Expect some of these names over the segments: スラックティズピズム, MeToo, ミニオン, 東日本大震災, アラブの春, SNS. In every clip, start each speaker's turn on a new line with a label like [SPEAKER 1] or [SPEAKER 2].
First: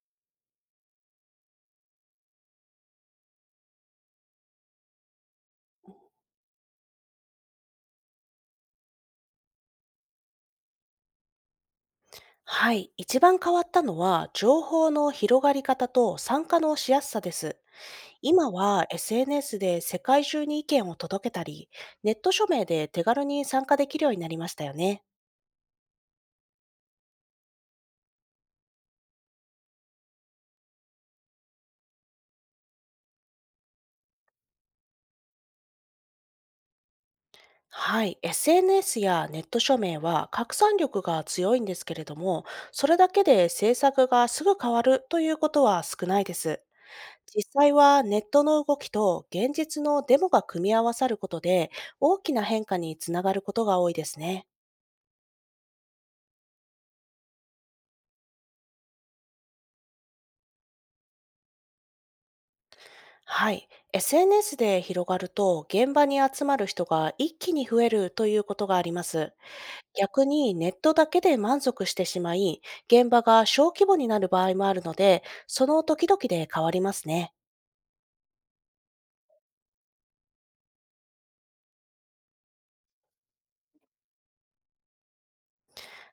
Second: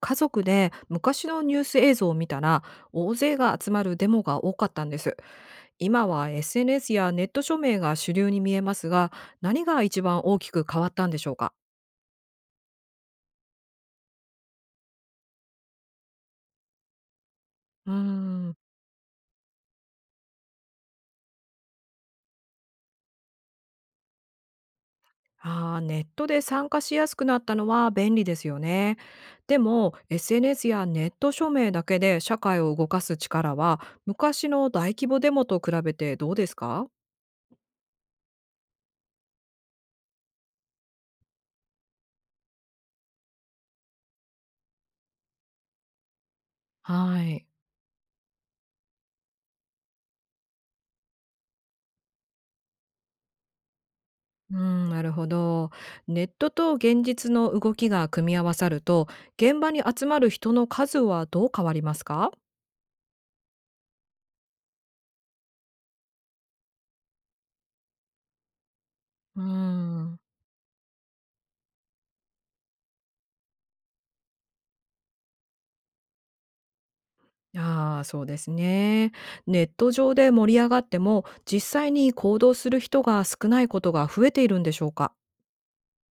[SPEAKER 1] 家族で昔のニュース映像を見たら、大勢が集まるデモが多かったんです。今は SNS やネット署名が主流に見えますが、何が一番大きく変わったんでしょうか？
[SPEAKER 2] はい。一番変わったのは、情報の広がり方と参加のしやすさです。
[SPEAKER 1] うー
[SPEAKER 2] 今
[SPEAKER 1] ん。
[SPEAKER 2] は SNS で世界中に意見を届けたり、ネット署名で手軽に参加できるようになりましたよね。
[SPEAKER 1] あー、ネットで参加しやすくなったのは便利ですよね。でも SNS やネット署名だけで社会を動かす力は、昔の大規模デモと比べてどうですか？
[SPEAKER 2] はい。SNS やネット署名は拡散力が強いんですけれども、それだけで政策がすぐ変わるということは少ないです。
[SPEAKER 1] は
[SPEAKER 2] 実
[SPEAKER 1] い。
[SPEAKER 2] 際はネットの動きと現実のデモが組み合わさることで、大きな変化につながることが多いですね。
[SPEAKER 1] うん、なるほど。ネットと現実の動きが組み合わさると、現場に集まる人の数はどう変わりますか？
[SPEAKER 2] はい。SNS で広がると、現場に集まる人が一気に増えるということがあります。
[SPEAKER 1] うん。
[SPEAKER 2] 逆にネットだけで満足してしまい、現場が小規模になる場合もあるので、その時々で変わりますね。
[SPEAKER 1] ああ、そうですね。ネット上で盛り上がっても、実際に行動する人が少ないことが増えているんでしょうか？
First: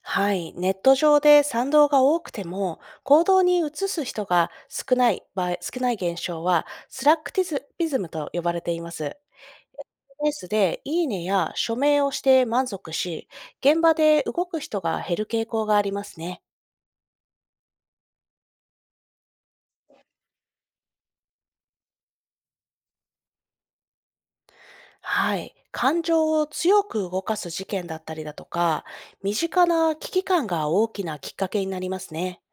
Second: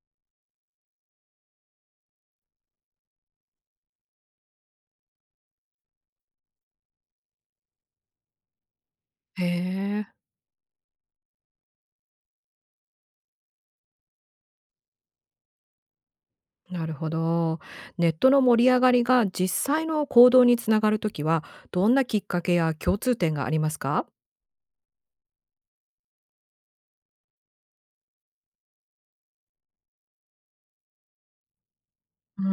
[SPEAKER 2] はい。ネット上で賛同が多くても、行動に移す人が少ない場合、少ない現象は、スラックティズピズムと呼ばれています。
[SPEAKER 1] へえ。
[SPEAKER 2] SNS でいいねや署名をして満足し、現場で動く人が減る傾向がありますね。
[SPEAKER 1] なるほど。ネットの盛り上がりが実際の行動につながるときは、どんなきっかけや共通点がありますか？
[SPEAKER 2] はい。感情を強く動かす事件だったりだとか、身近な危機感が大きなきっかけになります
[SPEAKER 1] う
[SPEAKER 2] ね。
[SPEAKER 1] ー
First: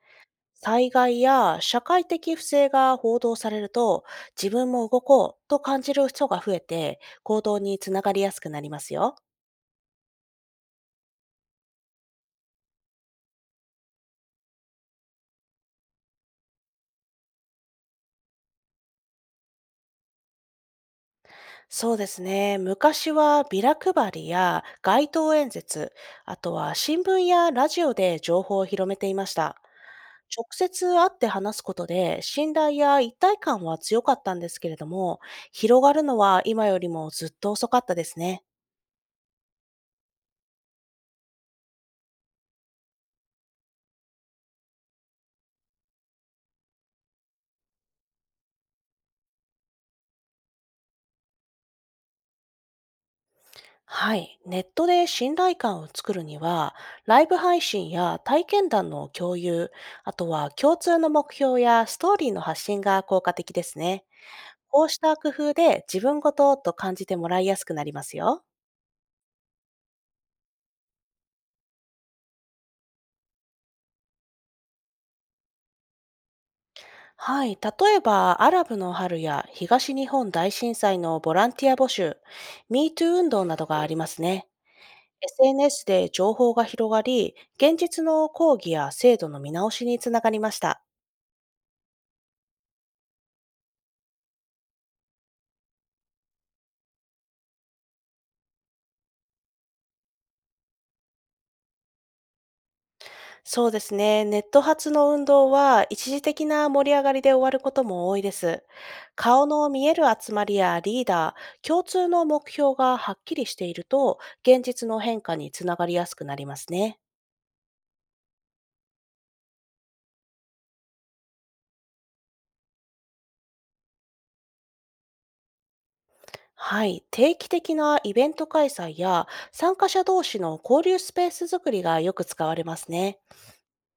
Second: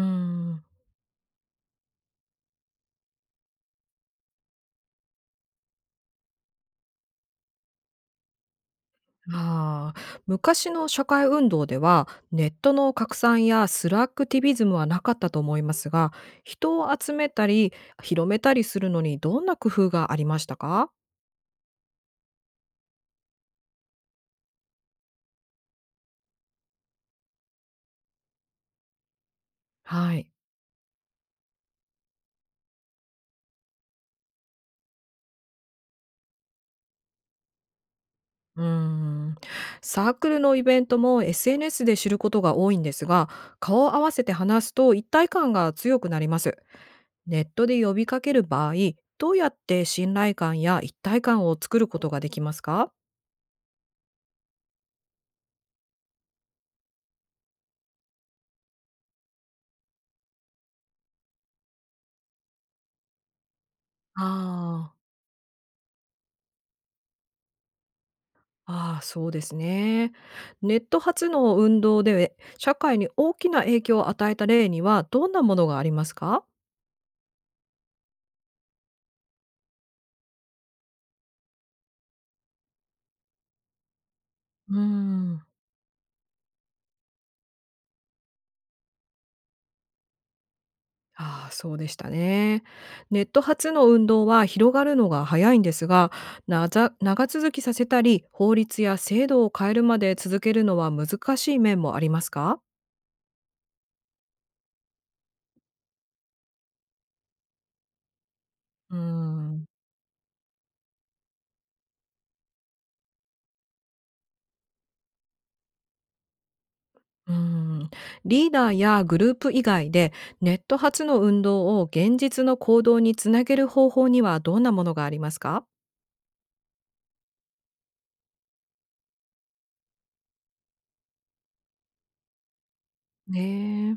[SPEAKER 1] ん。
[SPEAKER 2] 災害や社会的不正が報道されると、自分も動こうと感じる人が増えて、行動につながりやすくなりますよ。
[SPEAKER 1] ああ、昔の社会運動ではネットの拡散やスラックティビズムはなかったと思いますが、人を集めたり広めたりするのにどんな工夫がありましたか？
[SPEAKER 2] そうですね。昔はビラ配りや街頭演説、あとは新聞やラジオで情報を広めていました。
[SPEAKER 1] はい。
[SPEAKER 2] 直接会って話すことで信頼や一体感は強かったんですけれども、広がるのは今よりもずっと遅かったですね。
[SPEAKER 1] うーん。サークルのイベントも SNS で知ることが多いんですが、顔を合わせて話すと一体感が強くなります。ネットで呼びかける場合、どうやって信頼感や一体感を作ることができますか？
[SPEAKER 2] はい。ネットで信頼感を作るには、ライブ配信や体験談の共有、あとは共通の目標やストーリーの発信が効果的ですね。こう
[SPEAKER 1] あ。
[SPEAKER 2] した工夫で自分ごとと感じてもらいやすくなりますよ。
[SPEAKER 1] ああ、そうですね。ネット発の運動で社会に大きな影響を与えた例にはどんなものがありますか？
[SPEAKER 2] はい。例えば、アラブの春や東日本大震災のボランティア募集、MeToo 運動などがありますね。
[SPEAKER 1] うーん。
[SPEAKER 2] SNS で情報が広がり、現実の抗議や制度の見直しにつながりました。
[SPEAKER 1] ああ、そうでしたね。ネット発の運動は広がるのが早いんですが、なざ長続きさせたり、法律や制度を変えるまで続けるのは難しい面もありますか？
[SPEAKER 2] そうですね。ネット発の運動は一時的な盛り上がりで終わることも多いです。
[SPEAKER 1] うー
[SPEAKER 2] 顔
[SPEAKER 1] ん。
[SPEAKER 2] の見える集まりやリーダー、共通の目標がはっきりしていると、現実の変化につながりやすくなりますね。
[SPEAKER 1] うーん、リーダーやグループ以外で、ネット発の運動を現実の行動につなげる方法にはどんなものがありますか？
[SPEAKER 2] はい。定期的なイベント開催や参加者同士の交流スペース作りがよく使われますね。
[SPEAKER 1] ね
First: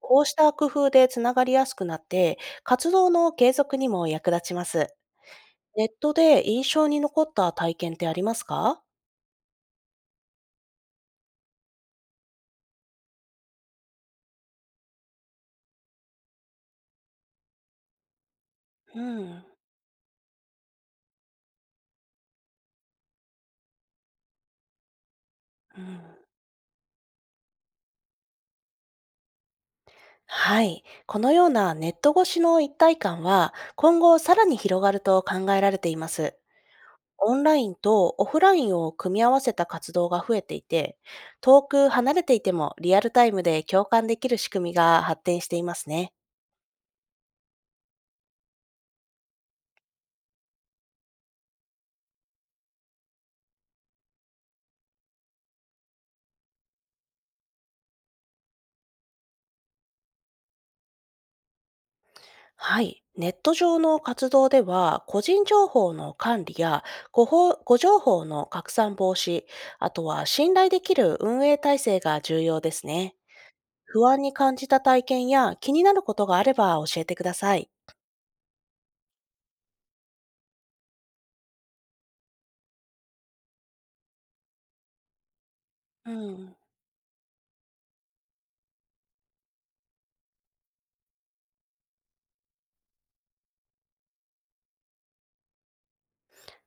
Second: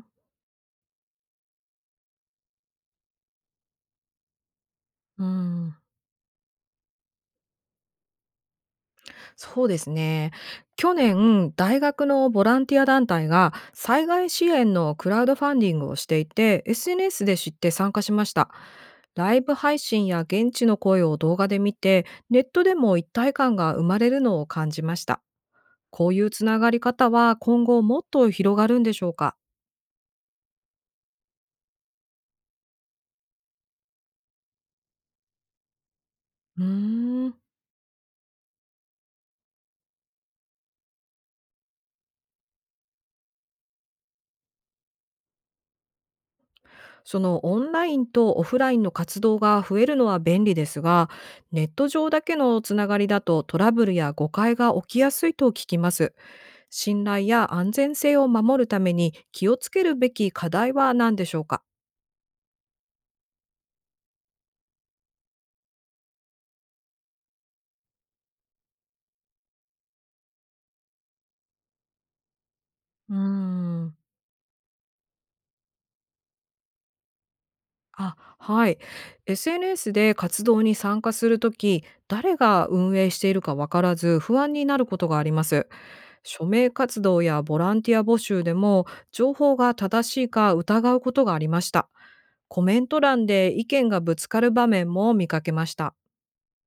[SPEAKER 2] こうした工夫でつながりやすくなって、活動の継続にも役立ちます。
[SPEAKER 1] うん、
[SPEAKER 2] ネットで印象に残った体験ってありますか？
[SPEAKER 1] そうですね。去年、大学のボランティア団体が災害支援のクラウドファンディングをしていて、SNS で知って参加しました。
[SPEAKER 2] う
[SPEAKER 1] ライ
[SPEAKER 2] ん。
[SPEAKER 1] ブ配信や現地の声を動画で見て、ネットでも一体感が生まれるのを感じました。
[SPEAKER 2] うん、
[SPEAKER 1] こういうつながり方は今後もっと広がるんでしょうか？
[SPEAKER 2] はい。このようなネット越しの一体感は、今後さらに広がると考えられています。
[SPEAKER 1] うー
[SPEAKER 2] オ
[SPEAKER 1] ん。
[SPEAKER 2] ンラインとオフラインを組み合わせた活動が増えていて、遠く離れていてもリアルタイムで共感できる仕組みが発展していますね。
[SPEAKER 1] そのオンラインとオフラインの活動が増えるのは便利ですが、ネット上だけのつながりだとトラブルや誤解が起きやすいと聞きます。信頼や安全性を守るために気をつけるべき課題は何でしょうか？
[SPEAKER 2] はい。ネット上の活動では、個人情報の管理や誤報、誤情報の拡散防止、あとは信頼できる運営体制が重要です
[SPEAKER 1] う
[SPEAKER 2] ね。
[SPEAKER 1] ーん。
[SPEAKER 2] 不安に感じた体験や気になることがあれば教えてください。
[SPEAKER 1] あ、はい。SNS で活動に参加するとき、誰が運営しているかわからず不安になることがあります。
[SPEAKER 2] う
[SPEAKER 1] 署
[SPEAKER 2] ん。
[SPEAKER 1] 名活動やボランティア募集でも、情報が正しいか疑うことがありました。コメント欄で意見がぶつかる場面も見かけました。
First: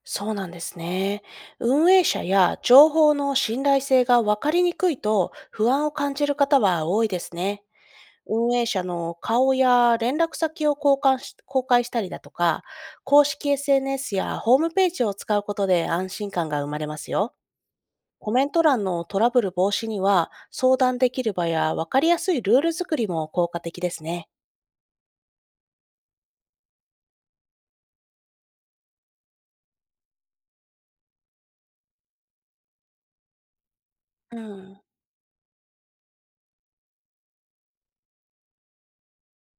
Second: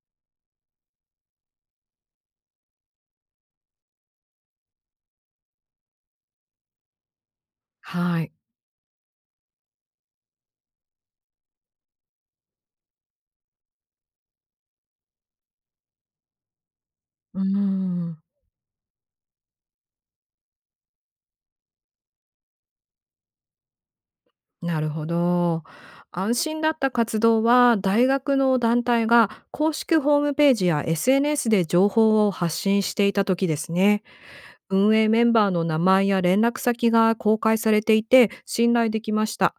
[SPEAKER 2] そうなんですね。運営者や情報の信頼性が分かりにくいと不安を感じる方は多いですね。
[SPEAKER 1] はい。
[SPEAKER 2] 運営者の顔や連絡先を交換し公開したりだとか、公式 SNS やホームページを使うことで安心感が生まれますよ。
[SPEAKER 1] うーん。
[SPEAKER 2] コメント欄のトラブル防止には、相談できる場や分かりやすいルール作りも効果的ですね。
[SPEAKER 1] なるほど。安心だった活動は、大学の団体が公式ホームページや SNS で情報を発信していた時ですね。
[SPEAKER 2] うん。
[SPEAKER 1] 運営メンバーの名前や連絡先が公開されていて信頼できました。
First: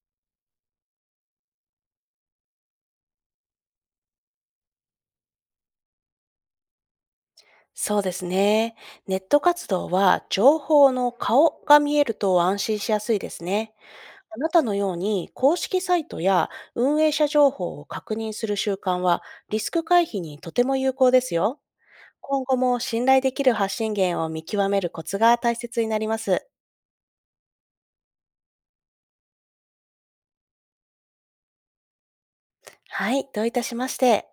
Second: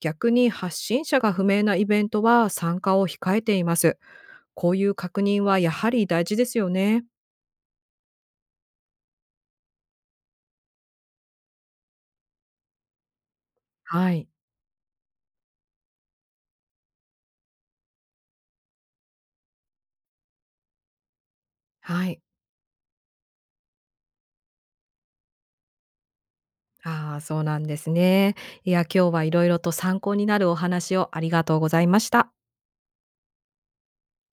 [SPEAKER 1] 逆に発信者が不明なイベントは参加を控えています。こういう確認はやはり大事ですよね。
[SPEAKER 2] そうですね。ネット活動は情報の顔が見えると安心しやすいですね。
[SPEAKER 1] はい。
[SPEAKER 2] あなたのように公式サイトや運営者情報を確認する習慣は、リスク回避にとても有効ですよ。
[SPEAKER 1] はい。
[SPEAKER 2] 今後も信頼できる発信源を見極めるコツが大切になります。
[SPEAKER 1] ああ、そうなんですね。いや、今日はいろいろと参考になるお話をありがとうございました。
[SPEAKER 2] はい、どういたしまして。